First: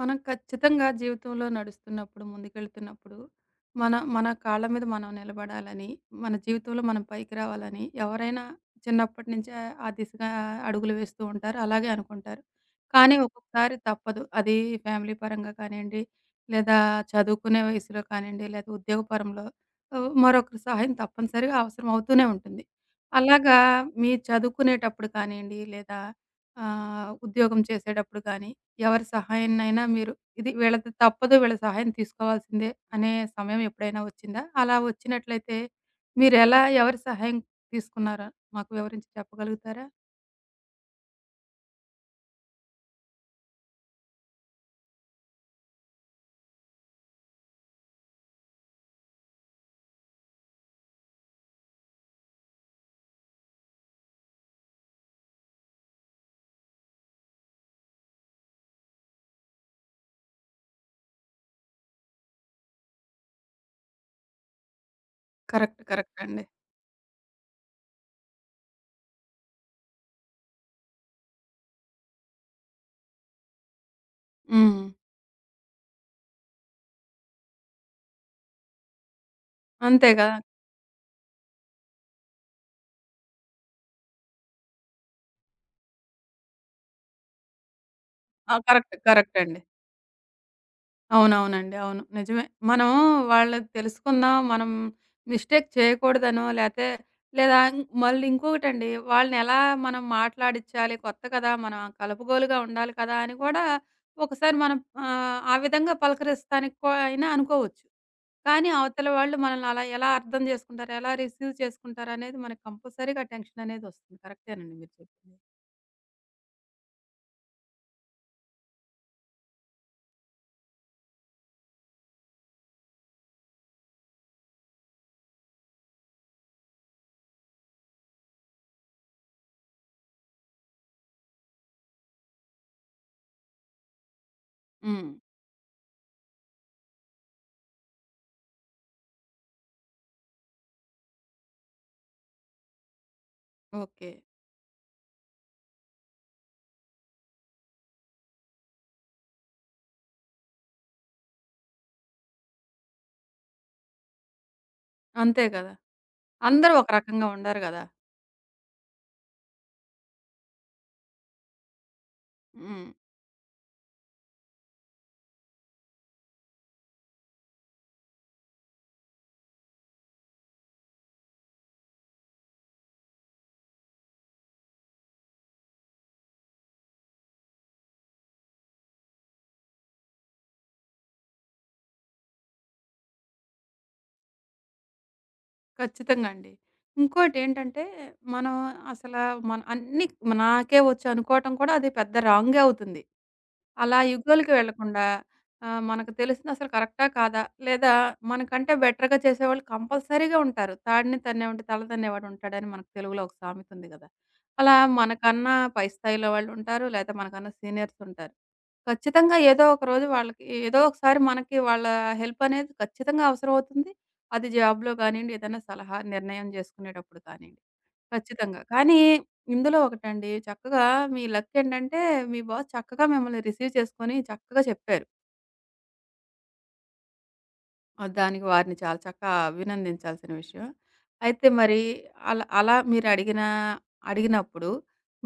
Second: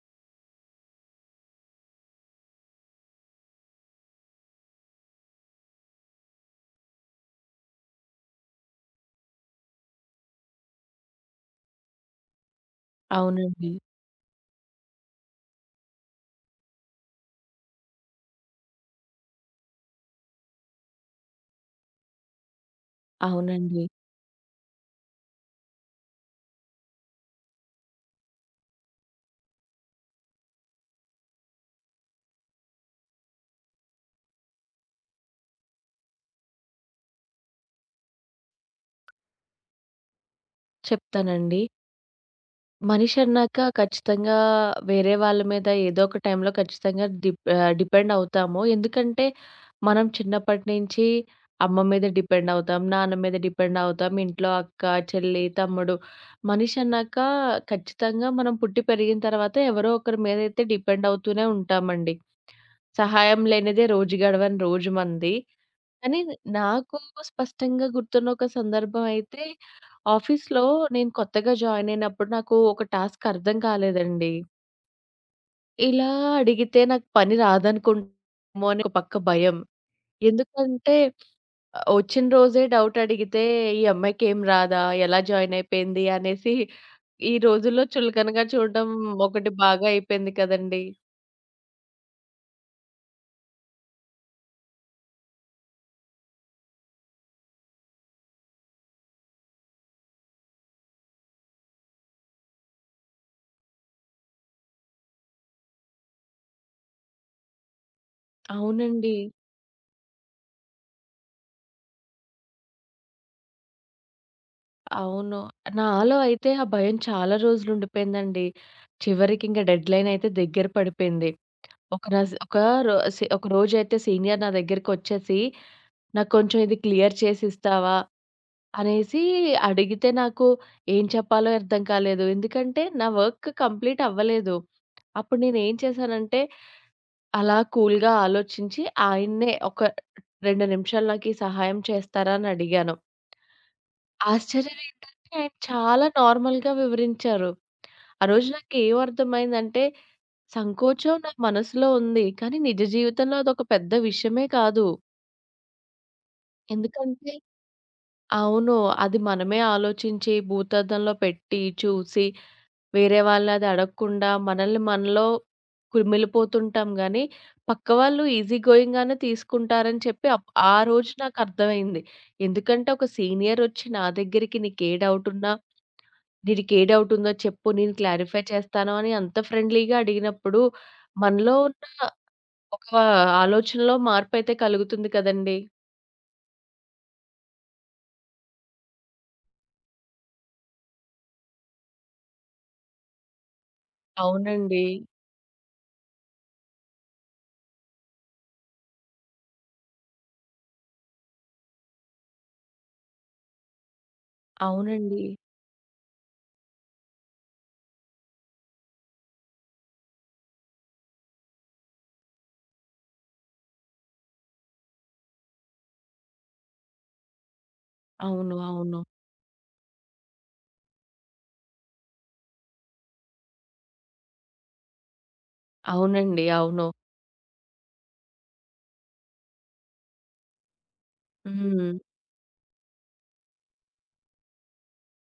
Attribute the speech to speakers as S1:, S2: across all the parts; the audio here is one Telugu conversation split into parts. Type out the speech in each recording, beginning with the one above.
S1: మనం ఖచ్చితంగా జీవితంలో నడుస్తున్నప్పుడు, ముందుకెళ్తున్నప్పుడు, మన మన కాళ్ళ మీద మనం నిలబడాలని, మన జీవితంలో మనం పైకి రావాలని ఎవరైనా చిన్నప్పటి నుంచే ఆ దిశగా అడుగులు వేస్తూ ఉంటారు. అలాగే అనుకుంటారు. కానీ
S2: అవునండి.
S1: ఒక్కొక్కసారి తప్పదు. అది ఫ్యామిలీ పరంగా కానియండి, లేదా చదువుకునే వయసులో కానియండి, లేదా ఉద్యోగ పరంలో మరొకరి సహాయం తప్పనిసరిగా అవసరం అవుతూనే ఉంటుంది. అలాగా
S2: అవునండి.
S1: మీ చదువుకునేటప్పుడు కానియండి, లేదా ఉద్యోగం చేసేటప్పుడు గాని, ఎవరి సహాయాన్నైనా మీరు ఇది వీళ్ళది తప్పదు, వీళ్ళ సహాయం తీసుకోవాల్సిందే అనే సమయం ఎప్పుడైనా వచ్చిందా? అలా వచ్చినట్లయితే మీరెలా, ఎవరి సహాయం తీసుకున్నారో మాకు వివరించి చెప్పగలుగుతారా?
S2: చెప్తానండి. మనిషి అన్నాక ఖచ్చితంగా వేరే వాళ్ళ మీద ఏదో ఒక టైంలో ఖచ్చితంగా డిపెండ్ అవుతాము. ఎందుకంటే మనం చిన్నప్పటి నుంచి అమ్మ మీద డిపెండ్ అవుతాం, నాన్న మీద డిపెండ్ అవుతాం, ఇంట్లో అక్క, చెల్లి, తమ్ముడు. మనిషి అన్నాక ఖచ్చితంగా మనం పుట్టి పెరిగిన తర్వాత ఎవరో ఒకరి మీదైతే డిపెండ్ అవుతూనే ఉంటామండి. సహాయం లేనిదే రోజు గడవని రోజు మనది.
S1: కరెక్ట్.
S2: కానీ
S1: కరెక్ట్ అండి.
S2: నాకు స్పష్టంగా గుర్తున్న ఒక సందర్భం అయితే, ఆఫీస్‌లో నేను కొత్తగా జాయిన్ అయినప్పుడు నాకు ఒక టాస్క్ అర్థం కాలేదండి.
S1: హ్మ్.
S2: ఇలా అడిగితే నాకు పని రాదనుకుంటామో అని ఒక పక్క భయం.
S1: అంతే కదా!
S2: ఎందుకంటే వచ్చిన రోజే డౌట్ అడిగితే ఈ అమ్మాయికి ఏం రాదా? ఎలా జాయిన్ అయిపోయింది? అనేసి ఈ రోజుల్లో చులకనగా
S1: ఆ!
S2: చూడడం
S1: కరెక్ట్. కరెక్ట్
S2: ఒకటి
S1: అండి.
S2: బాగా అయిపోయింది కదండీ!
S1: అవునవునండి. అవును. నిజమే. మనం వాళ్ళది తెలుసుకుందాం, మనం మిస్టేక్ చేయకూడదనో లేతే లేదా మళ్ళీ ఇంకొకటండి వాళ్ళనెలా మనం మాట్లాడిచ్చాలి, కొత్త కదా! మనం కలుపుగోలుగా ఉండాలి కదా! అని కూడా ఒకసారి మనం ఆ విధంగా పలకరిస్తానికి అయినా అనుకోవచ్చు. కానీ అవతల
S2: అవునండి.
S1: వాళ్ళు మనల్ని అలా ఎలా అర్థం జేసుకుంటారు, ఎలా రిసీవ్ చేసుకుంటారనేది మనకు కంపల్సరీగా టెన్షననేది వస్తుంది. కరెక్టేనండి మీరు చెప్పింది.
S2: అవును. నాలో అయితే ఆ భయం చాలా రోజులు ఉండిపోయిందండి. చివరికింక డెడ్‌లైన్ అయితే దగ్గర పడిపోయింది. ఒక రస్ ఒక రో సె ఒక రోజైతే సీనియర్ నా దగ్గరికొచ్చేసి, "నాకు కొంచెం ఇది క్లియర్ చేసిస్తావా?" అనేసి అడిగితే నాకు ఏం చెప్పాలో అర్థం కాలేదు. ఎందుకంటే నా వర్క్ కంప్లీట్ అవ్వలేదు.
S1: హ్మ్.
S2: అప్పుడు నేనేం చేశానంటే, అలా కూల్‌గా ఆలోచించి ఆయన్నే ఒక 2 నిమిషాలు నాకీ సహాయం చేస్తారా అని అడిగాను.
S1: ఓకే.
S2: ఆశ్చర్యం ఏంటంటే ఆయన చాలా నార్మల్‌గా వివరించారు. ఆ రోజు నాకేం అర్థమైందంటే సంకోచం నా మనసులో ఉంది. కానీ నిజ జీవితంలో అదొక పెద్ద విషయమే కాదు.
S1: అంతే గదా! అందరూ ఒక రకంగా
S2: ఎందుకంటే
S1: ఉండరు గదా!
S2: అవును. అది మనమే ఆలోచించి, భూతద్దంలో పెట్టి, చూసి,
S1: హ్మ్.
S2: వేరే వాళ్ళనది అడగకుండా మనల్ని మనలో కుమిలిపోతుంటాం గానీ, పక్కవాళ్ళు ఈజీ గోయింగ్‌గానే తీసుకుంటారని చెప్పి ఆ రోజు నాకర్థమైంది. ఎందుకంటే ఒక సీనియరొచ్చి నా దగ్గరికి నీకే డౌటున్నా, నీకే డౌటుందో చెప్పు నేను క్లారిఫై చేస్తాను అని అంత ఫ్రెండ్లీగా అడిగినప్పుడు, మనలో ఉన్న ఒక ఆలోచనలో మార్పయితే కలుగుతుంది కదండీ!
S1: ఖచ్చితంగా అండి. ఇంకోటేంటంటే, మనం అసల మన అన్నీ నాకే వచ్చు అనుకోవటం కూడా అది పెద్ద రాంగే అవుతుంది. అలా యుగాలకి
S2: అవునండి.
S1: వెళ్ళకుండా మనకు తెలిసింది అసలు కరెక్టా? కాదా? లేదా మనకంటే బెటర్‌గా చేసేవాళ్ళు కంపల్సరీగా ఉంటారు. తాడిని తన్నేవాడు తల తన్నేవాడు ఉంటాడని మనకు తెలుగులో ఒక సామెత ఉంది గదా! అలా
S2: అవునండి.
S1: మనకన్నా పై స్థాయిలో వాళ్ళుంటారు. లేతే మనకన్నా సీనియర్స్ ఉంటారు. ఖచ్చితంగా ఏదో ఒక రోజు వాళ్ళకి ఏదో ఒకసారి మనకి వాళ్ళ హెల్ప్ అనేది ఖచ్చితంగా అవసరమవుతుంది. అది జాబ్‌లో కానియండి, ఏదైనా సలహా, నిర్ణయం జేసుకునేటప్పుడు కానియండి.
S2: అవును.
S1: ఖచ్చితంగా.
S2: అవును.
S1: కానీ ఇందులో ఒకటండి, చక్కగా మీ లక్ ఏంటంటే, మీ బాస్ చక్కగా మిమ్మల్ని రిసీవ్ చేసుకొని చక్కగా చెప్పారు.
S2: అవునండి. అవును.
S1: ఆ! దానికి వారిని చాలా చక్కగా అభినందించాల్సిన విషయం. అయితే మరి
S2: హ్మ్.
S1: అలా అలా మీరడిగిన అడిగినప్పుడు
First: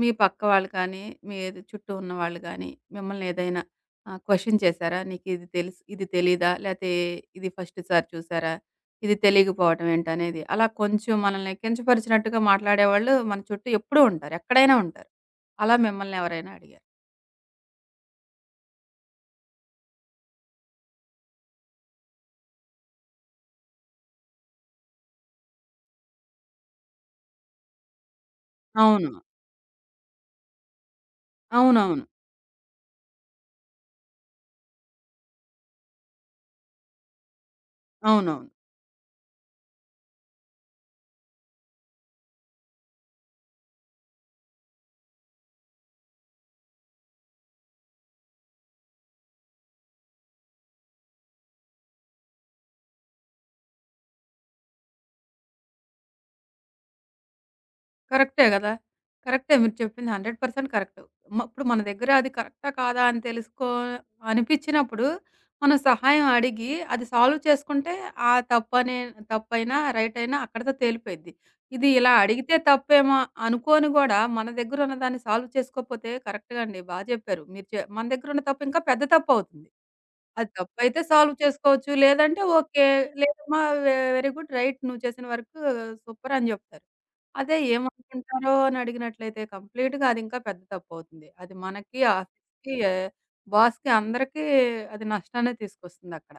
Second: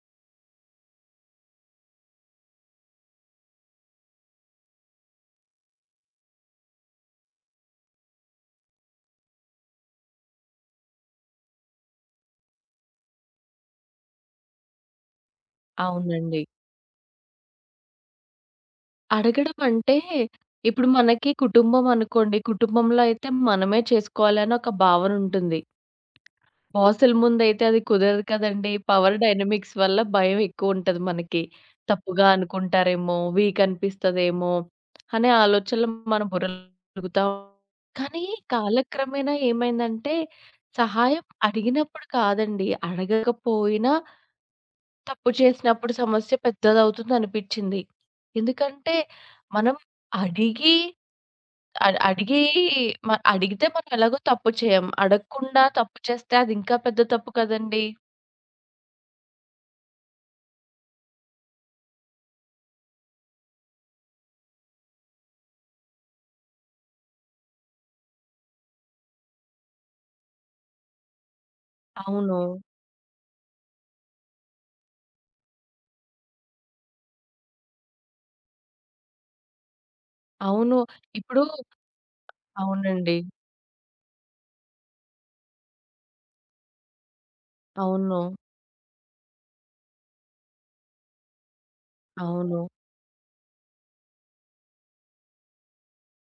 S1: మీ పక్క వాళ్ళు కానీ, మీ ఎదు- చుట్టూ ఉన్నవాళ్ళు గానీ, మిమ్మల్ని ఏదైనా క్వెషన్ చేశారా? "నీకిది తెలుసు ఇది తెలీదా? లేతే ఇది ఫస్ట్ సారి చూసారా? ఇది తెలియకపోవటం ఏంటనేది?" అలా కొంచెం మనల్ని కించపరిచినట్టుగా మాట్లాడేవాళ్ళు మన చుట్టూ ఎప్పుడూ ఉంటారు. ఎక్కడైనా ఉంటారు. అలా మిమ్మల్ని
S2: అవునండి.
S1: ఎవరైనా అడిగారా?
S2: అడగడం అంటే, ఇప్పుడు మనకి కుటుంబం అనుకోండి. కుటుంబంలో అయితే మనమే చేసుకోవాలని ఒక భావనుంటుంది. బాసుల ముందైతే అది కుదరదు కదండీ.
S1: అవును.
S2: పవర్ డైనమిక్స్ వల్ల భయం ఎక్కువుంటది మనకి.
S1: అవునవును.
S2: తప్పుగా అనుకుంటారేమో, వీక్ అనిపిస్తదేమో అనే ఆలోచనలు మన బుర్రలో తిరుగుతా. కానీ
S1: అవునవును.
S2: కాలక్రమేణా ఏమైందంటే, సహాయం అడిగినప్పుడు కాదండి, అడగకపోయినా తప్పు చేసినప్పుడు సమస్య పెద్దదవుతుందనిపిచ్చింది. ఎందుకంటే, మనం అడిగి అడ్ అడిగి మ అడిగితే మనం ఎలాగో తప్పు చేయం. అడగకుండా తప్పు చేస్తే అది ఇంకా పెద్ద తప్పు కదండీ!
S1: కరెక్టే గదా! కరెక్టే మీరు చెప్పింది 100% కరెక్టు. ఇప్పుడు మన దగ్గర అది కరెక్టా? కాదా? అని తెలుసుకో అనిపిచ్చినప్పుడు మనం సహాయం అడిగి అది సాల్వ్ చేసుకుంటే ఆ తప్పనే తప్పైనా, రైటయినా అక్కడితో తేలిపోయిద్ది. ఇది ఇలా
S2: అవును.
S1: అడిగితే తప్పేమో అనుకోని గూడా మన దగ్గరున్న దాన్ని సాల్వ్ చేసుకోకపోతే కరెక్ట్‌గా అండి. బా జెప్పారు. మీరు మన దగ్గరున్న తప్పు ఇంకా పెద్ద తప్పవుతుంది. అది
S2: అవును.
S1: తప్పైతే సాల్వ్
S2: ఇప్పుడు
S1: చేసుకోవచ్చు. లేదంటే ఓకే.
S2: అవునండి.
S1: లేదమ్మా వెరీ గుడ్ రైట్. నువ్వు చేసిన వర్క్ సూపర్ అని జెప్తారు. అదే
S2: అవును.
S1: ఏమనుకుంటారో అని అడిగినట్లయితే కంప్లీట్‌గా అది ఇంకా పెద్ద తప్పవుతుంది. అది మనకి,
S2: అవును.
S1: ఆఫీస్‌కి, బాస్‌కి అందరికీ అది నష్టాన్నే తీసుకొస్తుందక్కడ.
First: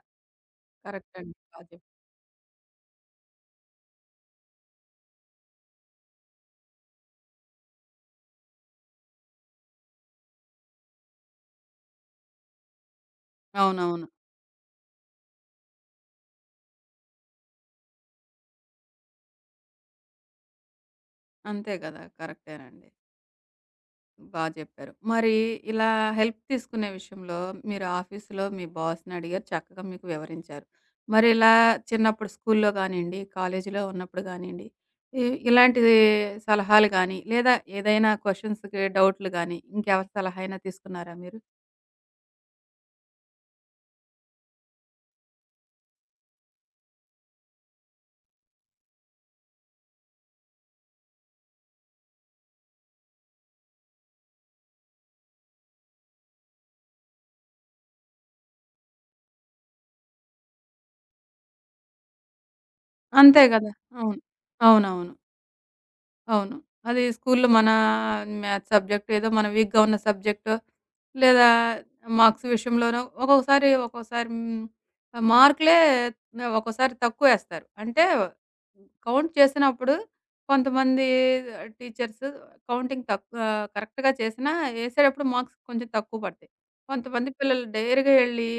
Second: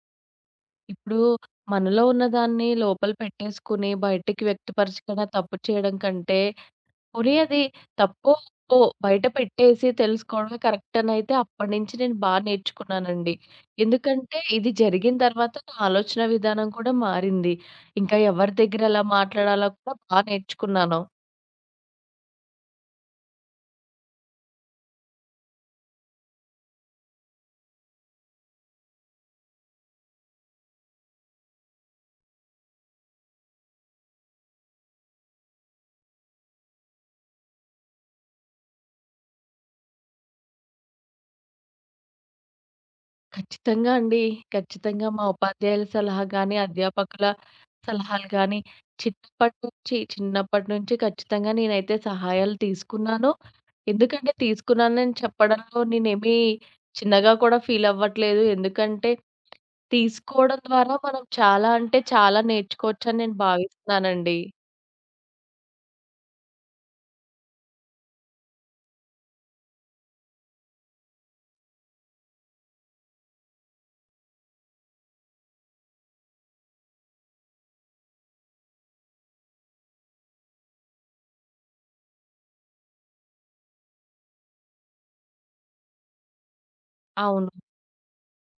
S1: కరెక్ట్
S2: ఇప్పుడు
S1: అండి. బాగా చెప్పారు.
S2: మనలో ఉన్నదాన్ని లోపల పెట్టేసుకొని బయటికి వ్యక్తపరచకుండా తప్పు చేయడం కంటే, పోనీ అది తప్పో, ఒప్పో బయట పెట్టేసి తెలుసుకోవడమే కరెక్ట్ అనైతే అప్పటినుంచి నేను బా నేర్చుకున్నానండి.
S1: అవునవును.
S2: ఎందుకంటే ఇది జరిగిన తర్వాత నా ఆలోచన విధానం కూడా మారింది. ఇంకా ఎవరి దగ్గర ఎలా మాట్లాడాలో కూడా బా నేర్చుకున్నాను.
S1: అంతే గదా! కరెక్టేనండి. బా చెప్పారు. మరి ఇలా హెల్ప్ తీసుకునే విషయంలో మీరు ఆఫీస్‌లో మీ బాస్‌ని అడిగారు. చక్కగా మీకు వివరించారు. మరి ఇలా చిన్నప్పుడు స్కూల్‌లో గానియండి, కాలేజీలో ఉన్నప్పుడు గానియండి, ఇ ఇలాంటి సలహాలు గాని, లేదా ఏదైనా క్వెషన్స్‌కి డౌట్‌లు గాని, ఇంకెవరి సలహా అయినా తీసుకున్నారా మీరు?
S2: ఖచ్చితంగా అండి. ఖచ్చితంగా మా ఉపాధ్యాయుల సలహా గాని, అధ్యాపకుల సలహాలు గానీ, చిన్నప్పటి నుంచి ఖచ్చితంగా నేనైతే సహాయాలు తీసుకున్నాను. ఎందుకంటే తీసుకున్నానని చెప్పడంలో నేనేమి చిన్నగా కూడా ఫీల్ అవ్వట్లేదు. ఎందుకంటే తీసుకోవడం ద్వారా మనం చాలా అంటే చాలా నేర్చుకోవచ్చని నేను
S1: అంతే గదా! అవును.
S2: భావిస్తున్నానండి.
S1: అవునవును. అవును. అది స్కూల్‌లో మ్యాథ్స్ సబ్జెక్ట్ ఏదో మనం వీక్‌గా ఉన్న సబ్జెక్టు, లేదా మార్క్స్ విషయంలోనో ఒక్కొక్కసారి, ఒక్కోసారి మార్కులే ఒక్కోసారి తక్కువేస్తారు. అంటే కౌంట్ చేసినప్పుడు కొంతమంది టీచర్స్ కౌంటింగ్ కరెక్ట్‌గా చేసినా ఏసేటప్పుడు మార్క్స్ కొంచెం తక్కువ పడతాయి. కొంతమంది
S2: అవును.
S1: పిల్లలు డైర్‌గా ఎళ్లి,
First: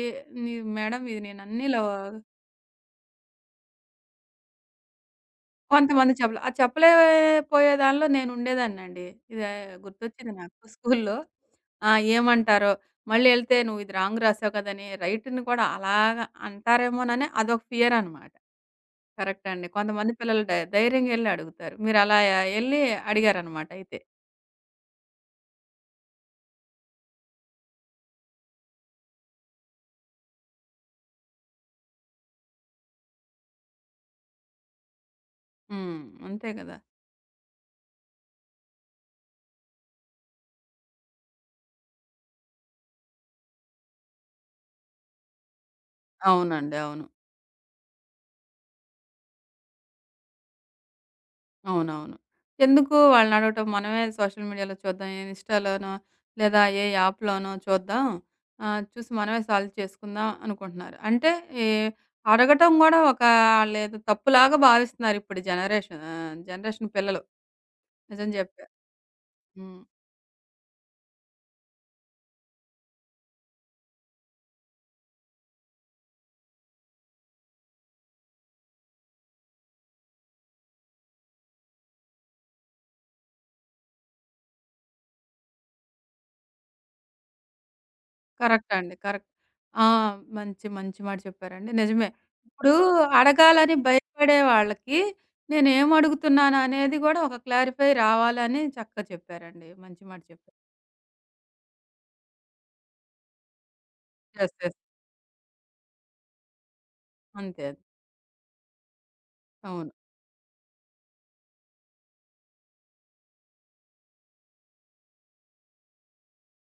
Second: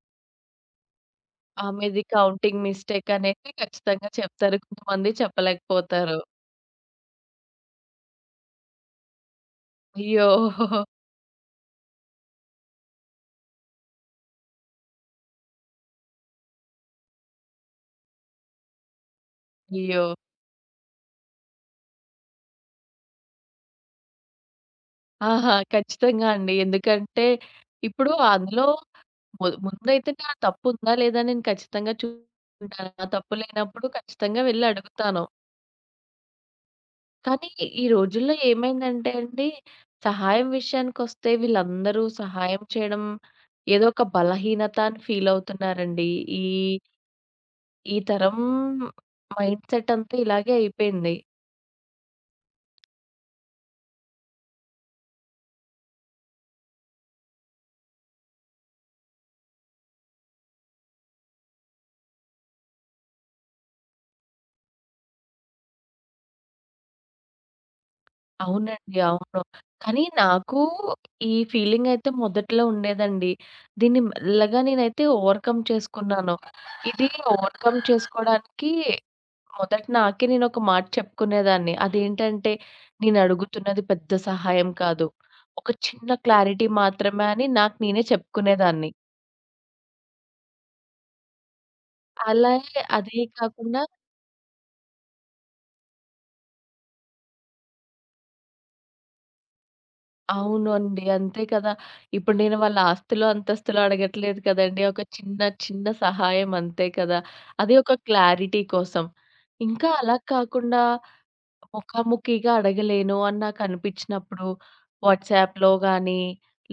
S1: "నీ మేడం ఇది
S2: ఆ!
S1: నేనన్నీలో"
S2: మీది కౌంటింగ్ మిస్టేక్ అనేది ఖచ్చితంగా చెప్తారు. కొంతమంది
S1: కొంతమంది
S2: చెప్పలేకపోతారు.
S1: చెప్పలే. ఆ చెప్పలేపోయే దానిలో నేనుండేదాన్నండి. ఇదే
S2: అయ్యో!
S1: గుర్తొచ్చింది నాకు స్కూల్లో. ఆ! ఏమంటారో, మళ్ళీ ఎళ్తే "నువ్వు ఇది రాంగ్ రాసావు కదని" రైట్‌ని కూడా అలాగా అంటారేమోనని అదొక ఫియర్ అనమాట. కరెక్ట్ అండి.
S2: అయ్యో!
S1: కొంతమంది పిల్లలు ధైర్యంగా ఎళ్లి అడుగుతారు. మీరలా ఎళ్లి అడిగారనమాట అయితే.
S2: ఆహా! ఖచ్చితంగా అండి. ఎందుకంటే ఇప్పుడు అందులో ముందైతే నా తప్పుందా లేదా నేను ఖచ్చితంగా చూసుకుంటాను. నా తప్పు లేనప్పుడు ఖచ్చితంగా వెళ్లి అడుగుతాను.
S1: హ్మ్. అంతే కదా!
S2: కానీ ఈ రోజుల్లో ఏమైందంటే అండి, సహాయం విషయానికొస్తే వీళ్ళందరూ సహాయం చేయడం ఏదో ఒక బలహీనత అని ఫీల్ అవుతున్నారండి. ఈ,
S1: అవునండి. అవును.
S2: ఈ తరం మైండ్‌సెట్ అంతా ఇలాగే అయిపోయింది.
S1: అవునవును. ఎందుకు వాళ్ళనడగటం మనమే సోషల్ మీడియాలో చూద్దాం. ఏ ఇన్‌స్టాలోనో లేదా ఏ యాప్‌లోనో చూద్దాం. చూసి మనమే సాల్వ్ చేసుకుందాం అనుకుంటున్నారు. అంటే ఈ అడగటం గూడా ఒక ఆళ్ళేదో తప్పులాగా భావిస్తున్నారు ఇప్పుడు జనరేషన్ పిల్లలు. నిజం జెప్పారు.
S2: అవునండి. అవును.
S1: హ్మ్.
S2: కానీ నాకు ఈ ఫీలింగ్ అయితే మొదట్లో ఉండేదండి. దీన్ని మెల్లగా నేనైతే ఓవర్‌కమ్ చేసుకున్నాను. ఇది ఓవర్‌కమ్ చేసుకోవడానికి మొదట నాకే నేనొక మాట చెప్పుకునేదాన్ని. అదేంటంటే నేను అడుగుతున్నది పెద్ద సహాయం కాదు. ఒక చిన్న క్లారిటీ మాత్రమే అని నాకు నేనే
S1: కరెక్ట్
S2: చెప్పుకునేదాన్ని.
S1: అండి. కరెక్ట్. ఆ! మంచి మంచి మాట చెప్పారండి. నిజమే. ఇప్పుడు
S2: అలాగే అదే
S1: అడగాలని
S2: కాకుండా
S1: భయపడే వాళ్ళకి నేనేమడుగుతున్నాను అనేది గూడా ఒక క్లారిఫై రావాలని చక్కగా చెప్పారండి. మంచి మాట చెప్పారు.
S2: అవునండి. అంతే కదా! ఇప్పుడు నేను వాళ్ళ ఆస్తులు, అంతస్తులు అడగట్లేదు
S1: యెస్. యెస్.
S2: కదండీ. చిన్న సహాయం అంతే కదా!
S1: అంతే
S2: అది
S1: అది.
S2: ఒక క్లారిటీ కోసం. ఇంకా
S1: అవును.
S2: అలా కాకుండా ముఖాముఖిగా అడగలేను అని నాకనిపిచ్చినప్పుడు వాట్సాప్‌లో గానీ,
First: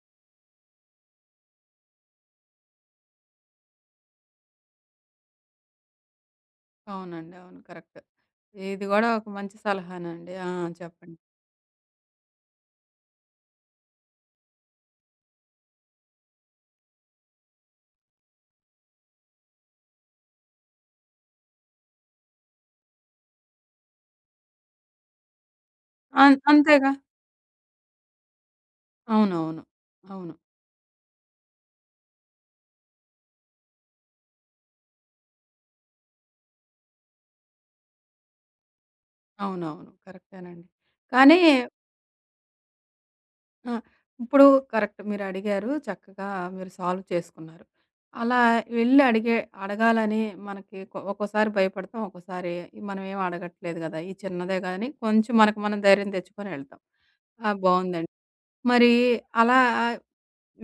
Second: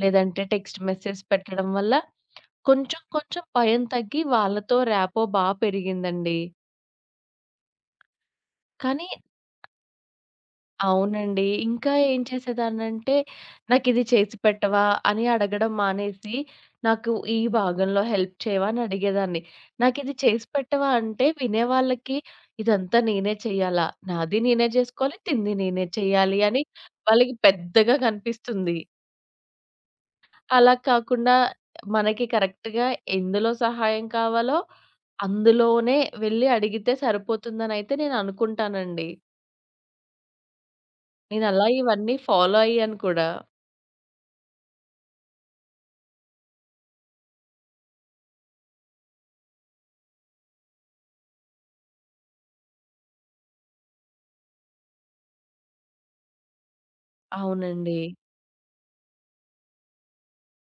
S2: లేదంటే టెక్స్ట్ మెసేజ్ పెట్టడం వల్ల కొంచెం భయం తగ్గి వాళ్ళతో ర్యాపో బా పెరిగిందండి.
S1: అవునండి. అవును. కరెక్ట్. ఇది
S2: కానీ
S1: గూడా ఒక మంచి సలహానండి. ఆ! చెప్పండి.
S2: అవునండి. ఇంకా ఏం చేసేదాన్నంటే, నాకిది చేసి పెట్టవా? అని అడగడం మానేసి, నాకు ఈ భాగంలో హెల్ప్ చేయవా? అని అడిగేదాన్ని. నాకిది చేసి పెట్టవా? అంటే వినేవాళ్ళకి ఇదంతా నేనే చెయ్యాలా? నాది నేనే జేసుకోవాలి, తింది నేనే చెయ్యాలి అని
S1: అంతేగా.
S2: వాళ్ళకి పెద్దగా కనిపిస్తుంది.
S1: అవునవును. అవును.
S2: అలా కాకుండా మనకి కరెక్ట్‌గా ఎందులో సహాయం కావాలో, అందులోనే వెళ్లి అడిగితే సరిపోతుందనైతే నేననుకుంటానండి.
S1: అవునవును. కరెక్టేనండి. కానీ
S2: నేనలా ఇవన్నీ ఫాలో అయ్యాను కూడా.
S1: ఆ! ఇప్పుడు కరెక్ట్ మీరడిగారు. చక్కగా మీరు సాల్వ్ చేసుకున్నారు. అలా వెళ్లి అడిగే అడగాలని మనకి ఒక్కోసారి భయపడతాం. ఒక్కోసారి మనమేం అడగట్లేదు గదా! ఈ చిన్నదే గాని కొంచెం మనకు మనం ధైర్యం తెచ్చుకొని ఎళ్తాం. ఆ!
S2: అవునండి.
S1: బావుందండి. మరి అలా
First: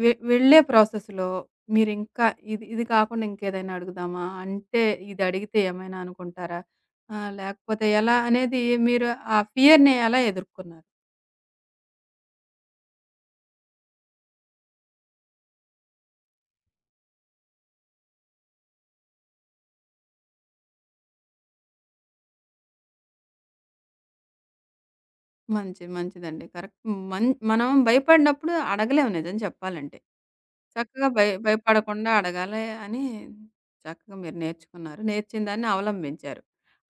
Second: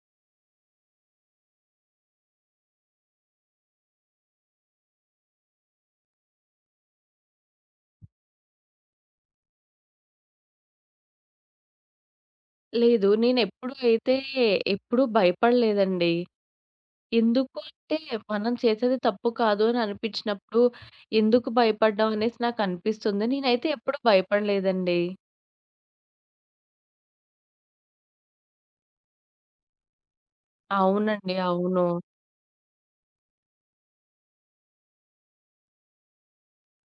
S1: వెళ్ళే ప్రాసెస్‌లో మీరింకా ఇది ఇది కాకుండా ఇంకేదైనా అడుగుదామా? అంటే ఇది అడిగితే ఏమైనా అనుకుంటారా? లేకపోతే ఎలా అనేది మీరు ఆ ఫియర్‌ని ఎలా ఎదుర్కొన్నారు?
S2: లేదు. నేనెప్పుడు అయితే ఎప్పుడూ భయపడలేదండి. ఎందుకు అంటే మనం చేసేది తప్పు కాదు అని అనిపించినప్పుడు ఎందుకు భయపడ్డం అనేసి నాకనిపిస్తుంది. నేనైతే ఎప్పుడు భయపడలేదండి.
S1: మంచిది. మంచిదండి. కరెక్ట్. మనం భయపడినప్పుడు అడగలేము నిజం చెప్పాలంటే. చక్కగా
S2: అవునండి. అవును.
S1: భయపడకుండా అడగాలి అని చక్కగా మీరు నేర్చుకున్నారు. నేర్చిన దాన్ని అవలంబించారు.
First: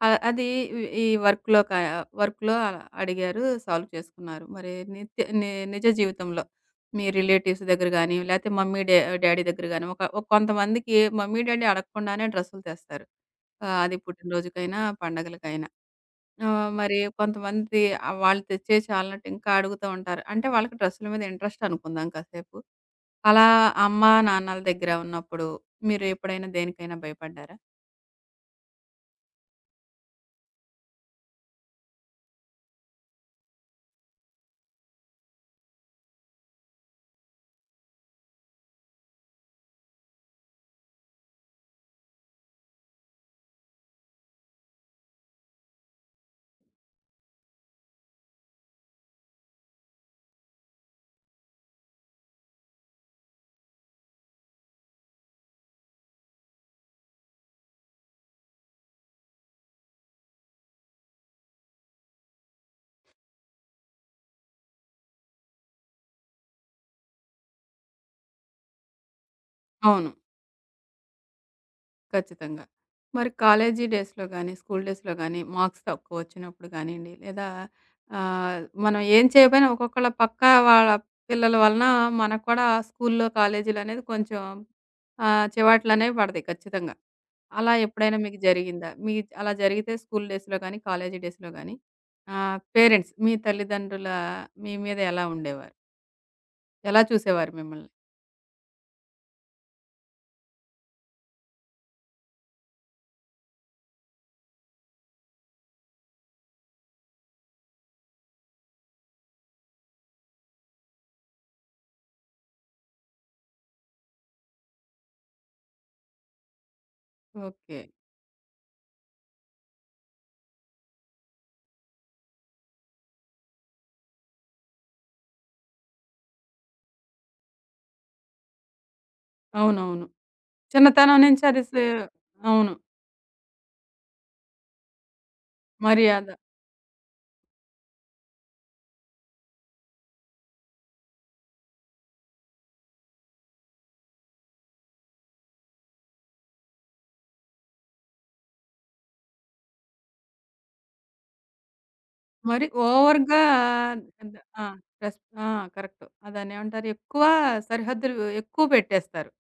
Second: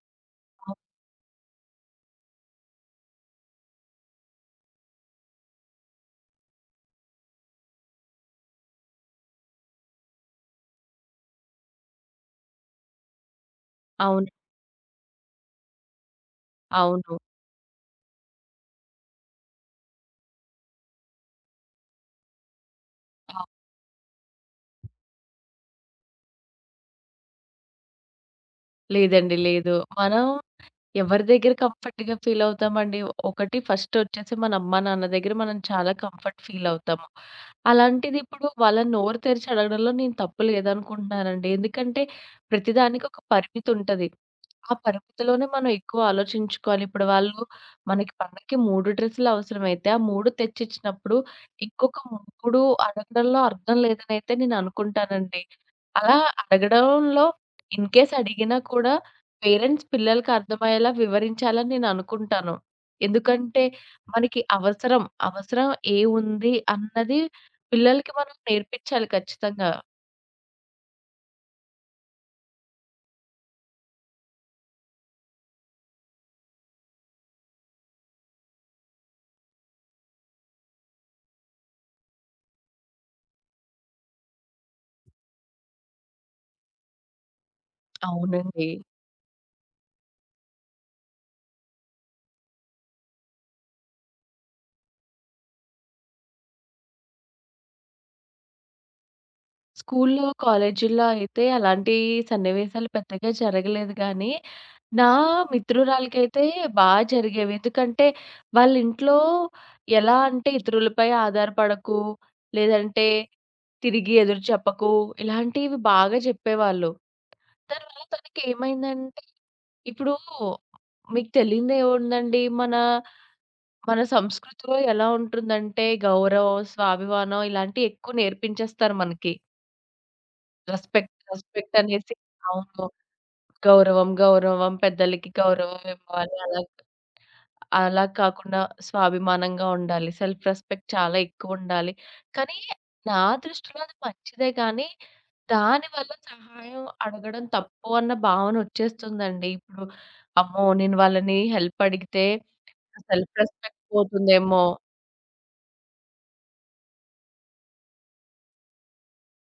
S1: అది
S2: అవ్
S1: ఈ ఈ వర్క్‌లో క వర్క్‌లో అడిగారు, సాల్వ్ చేసుకున్నారు. మరి నిత్య ని నిజ జీవితంలో మీ రిలేటివ్స్ దగ్గర గాని, లేతే మమ్మీ, డాడీ దగ్గర గాని ఒక ఒక కొంతమందికి మమ్మీ, డాడీ అడగకుండానే డ్రెస్సులు తెస్తారు. ఆహ్, అది
S2: అవును.
S1: పుట్టినరోజుకైనా, పండగలకైనా. ఆ! మరి
S2: అవును.
S1: కొంతమంది వాళ్ళు తెచ్చేయి చాలినట్టు ఇంకా అడుగుతూ ఉంటారు. అంటే వాళ్ళకి డ్రెస్సుల మీద ఇంట్రెస్ట్ అనుకుందాం కాసేపు.
S2: అవ్
S1: అలా అమ్మ, నాన్నల దగ్గర ఉన్నప్పుడు మీరు ఎప్పుడైనా దేనికైనా భయపడ్డారా?
S2: లేదండి, లేదు. మనం ఎవరి దగ్గర కంఫర్ట్‌గా ఫీలవుతామండి. ఒకటి ఫస్ట్ వచ్చేసి మన అమ్మ, నాన్న దగ్గర మనం చాలా కంఫర్ట్ ఫీలవుతాము. అలాంటిది ఇప్పుడు వాళ్ళని నోరు తెరిచి అడగడంలో నేను తప్పు లేదనుకుంటున్నానండి. ఎందుకంటే ప్రతిదానికి ఒక పరిమితుంటది. ఆ పరిమితిలోనే మనం ఎక్కువ ఆలోచించుకోవాలి. ఇప్పుడు వాళ్ళు మనకి పండగకి 3 డ్రెస్సులు అవసరమైతే, ఆ 3 తెచ్చిచ్చినప్పుడు ఇంకొక 3 అడగడంలో అర్థం లేదనైతే నేను అనుకుంటానండి. అలా అడగడంలో ఇన్‌కేస్ అడిగినా కూడా పేరెంట్స్ పిల్లలకి అర్థమయ్యేలా వివరించాలని నేను అనుకుంటాను. ఎందుకంటే మనకి అవసరం ఏవుంది అన్నది పిల్లలకి మనం నేర్పించాలి ఖచ్చితంగా.
S1: అవును. ఖచ్చితంగా. మరి కాలేజీ డేస్‌లో గాని, స్కూల్ డేస్‌లో గాని, మార్క్స్ తక్కువొచ్చినప్పుడు గానియండి, లేదా మనం ఏం చేయకపోయినా ఒక్కొక్కళ్ళ పక్కా వాళ్ళ పిల్లల వలన మనకు కూడా స్కూల్లో, కాలేజీలనేది కొంచెం చివాట్లనేవి పడతాయి ఖచ్చితంగా. అలా ఎప్పుడైనా మీకు
S2: అవునండి.
S1: జరిగిందా? అలా జరిగితే స్కూల్ డేస్‌లో గాని, కాలేజీ డేస్‌లో గాని పేరెంట్స్ మీ తల్లిదండ్రుల మీద ఎలా ఉండేవారు? ఎలా చూసేవారు మిమ్మల్ని?
S2: స్కూల్లో, కాలేజీల్లో అయితే అలాంటి సన్నివేశాలు పెద్దగా జరగలేదు గానీ, నా మిత్రురాలికైతే బా జరిగేవి. ఎందుకంటే, వాళ్ళింట్లో ఎలా అంటే ఇతరులపై ఆధారపడకు, లేదంటే తిరిగి ఎదురు చెప్పకు, ఇలాంటివి బాగా జెప్పేవాళ్ళు.
S1: ఓకే.
S2: దానివల్ల తనకేమైందంటే ఇప్పుడు మీకు తెలియనిదే ఏముందండి, మన మన సంస్కృతిలో ఎలా ఉంటుందంటే గౌరవం, స్వాభిమానం ఇలాంటియి ఎక్కువ నేర్పించేస్తారు మనకి.
S1: అవునవును. చిన్నతనం నుంచి అది
S2: రెస్పెక్ట్
S1: సే
S2: అనేసి
S1: అవును.
S2: అవును. గౌరవం పెద్దలకి గౌరవం
S1: మర్యాద.
S2: ఇవ్వాలి. అలా అలా కాకుండా స్వాభిమానంగా ఉండాలి. సెల్ఫ్ రెస్పెక్ట్ చాలా ఎక్కువుండాలి. కానీ నా దృష్టిలో అది మంచిదే గానీ, దానివల్ల సహాయం అడగడం తప్పు అన్న భావన వచ్చేస్తుందండి. ఇప్పుడు అమ్మో! నేను వాళ్ళని హెల్ప్ అడిగితే
S1: మరి
S2: సెల్ఫ్
S1: ఓవర్‌గా
S2: రెస్పెక్ట్
S1: ద
S2: పోతుందేమో!
S1: ఆ! ఆ! కరెక్ట్. దాన్నేమంటారు? ఎక్కువ సరిహద్దులు ఎక్కువ పెట్టేస్తారు.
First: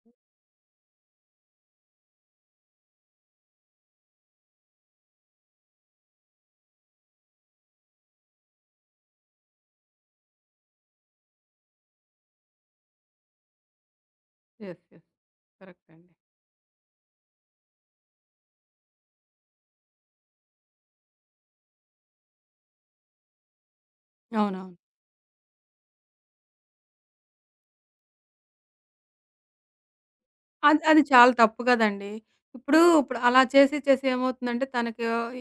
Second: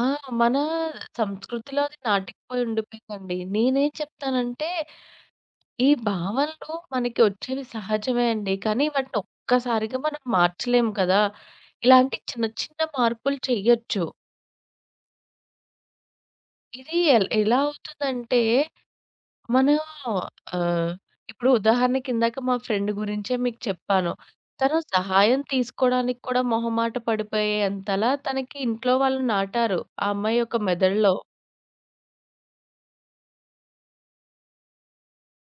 S2: ఆ! మన సంస్కృతిలో అది నాటుకుపోయి ఉండిపోయిందండి. నేనేం చెప్తానంటే ఈ భావనలు మనకి వచ్చేవి సహజమే అండి. కానీ వాటిని ఒక్కసారిగా మనం మార్చలేము కదా! ఇలాంటి చిన్న చిన్న మార్పులు చెయ్యొచ్చు.
S1: యెస్. యెస్. కరెక్ట్ అండి.
S2: ఇది ఎలా అవుతుందంటే మనం ఆహ్, ఇప్పుడు ఉదాహరణకి ఇందాక మా ఫ్రెండ్ గురించే మీకు చెప్పాను.
S1: అవునవును.
S2: తను సహాయం తీసుకోవడానికి కూడా మొహమాట పడిపోయేంతలా తనకి ఇంట్లో వాళ్ళు నాటారు. ఆ అమ్మాయి యొక్క
S1: అది అది
S2: మెదడులో.
S1: చాలా తప్పు కదండీ. ఇప్పుడు అలా చేసి చేసి ఏమవుతుందంటే తనకి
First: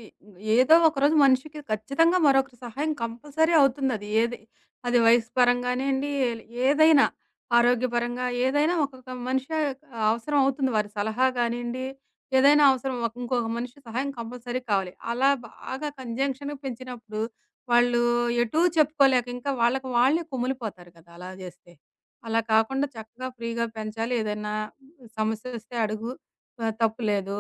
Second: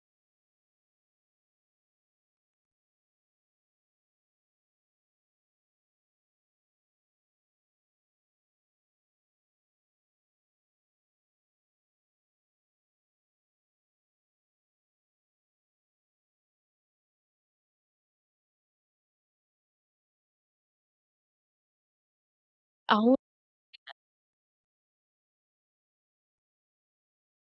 S1: ఏదో ఒకరోజు మనిషికి ఖచ్చితంగా మరొకరి సహాయం కంపల్సరీ అవుతుందది. అది వయసు పరంగానేండి, ఏదైనా ఆరోగ్యపరంగా ఏదైనా ఒకొక్క మనిషి అవసరం అవుతుంది. వారి సలహా గానియండి, ఏదైనా అవసరం ఒక ఇంకొక మనిషి సహాయం కంపల్సరీ కావాలి. అలా బాగా కంజంక్షన్‌గా పెంచినప్పుడు వాళ్ళు ఎటూ చెప్పుకోలేక ఇంకా వాళ్ళకి వాళ్ళే కుమిలిపోతారు కదా! అలా చేస్తే. అలా కాకుండా
S2: అవును.
S1: చక్కగా ఫ్రీగా పెంచాలి. ఏదైనా సమస్యొస్తే అడుగు. ఆహ్, తప్పు లేదు.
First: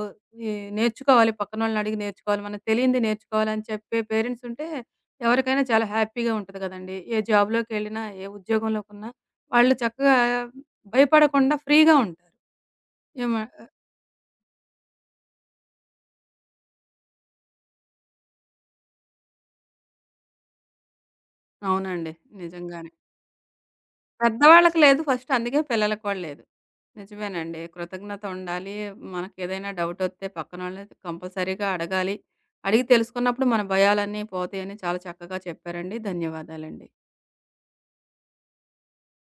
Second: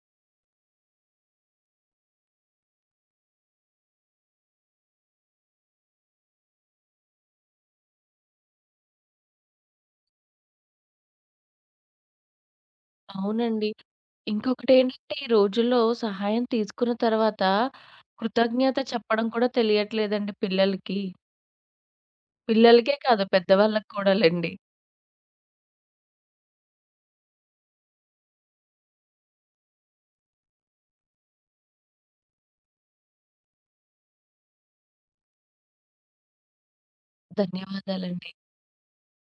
S1: ఈ నేర్చుకోవాలి పక్కనోళ్ళని అడిగి నేర్చుకోవాలి. మనకు తెలియంది నేర్చుకోవాలని చెప్పే పేరెంట్స్ ఉంటే ఎవరికైనా చాలా హ్యాపీగా ఉంటది గదండీ! ఏ జాబ్‌లోకెళ్ళినా, ఏ ఉద్యోగంలోకున్నా వాళ్ళు చక్కగా భయపడకుండా ఫ్రీగా ఉంటారు. ఏమ
S2: అవునండి. ఇంకొకటేంటంటే ఈ రోజుల్లో సహాయం తీసుకున్న తర్వాత కృతజ్ఞత చెప్పడం కూడా తెలియట్లేదండి పిల్లలకి.
S1: అవునండి. నిజంగానే.
S2: పిల్లలకే కాదు పెద్దవాళ్ళకి కూడాలండి.
S1: పెద్దవాళ్ళకి లేదు ఫస్ట్. అందుకే పిల్లలకి కూడా లేదు. నిజమేనండి. కృతజ్ఞత ఉండాలి. మనకేదైనా డౌటొస్తే పక్కనోళ్ళని కంపల్సరీగా అడగాలి. అడిగి తెలుసుకున్నప్పుడు మన భయాలన్నీ పోతాయని చాలా చక్కగా చెప్పారండి. ధన్యవాదాలండి.
S2: ధన్యవాదాలండి.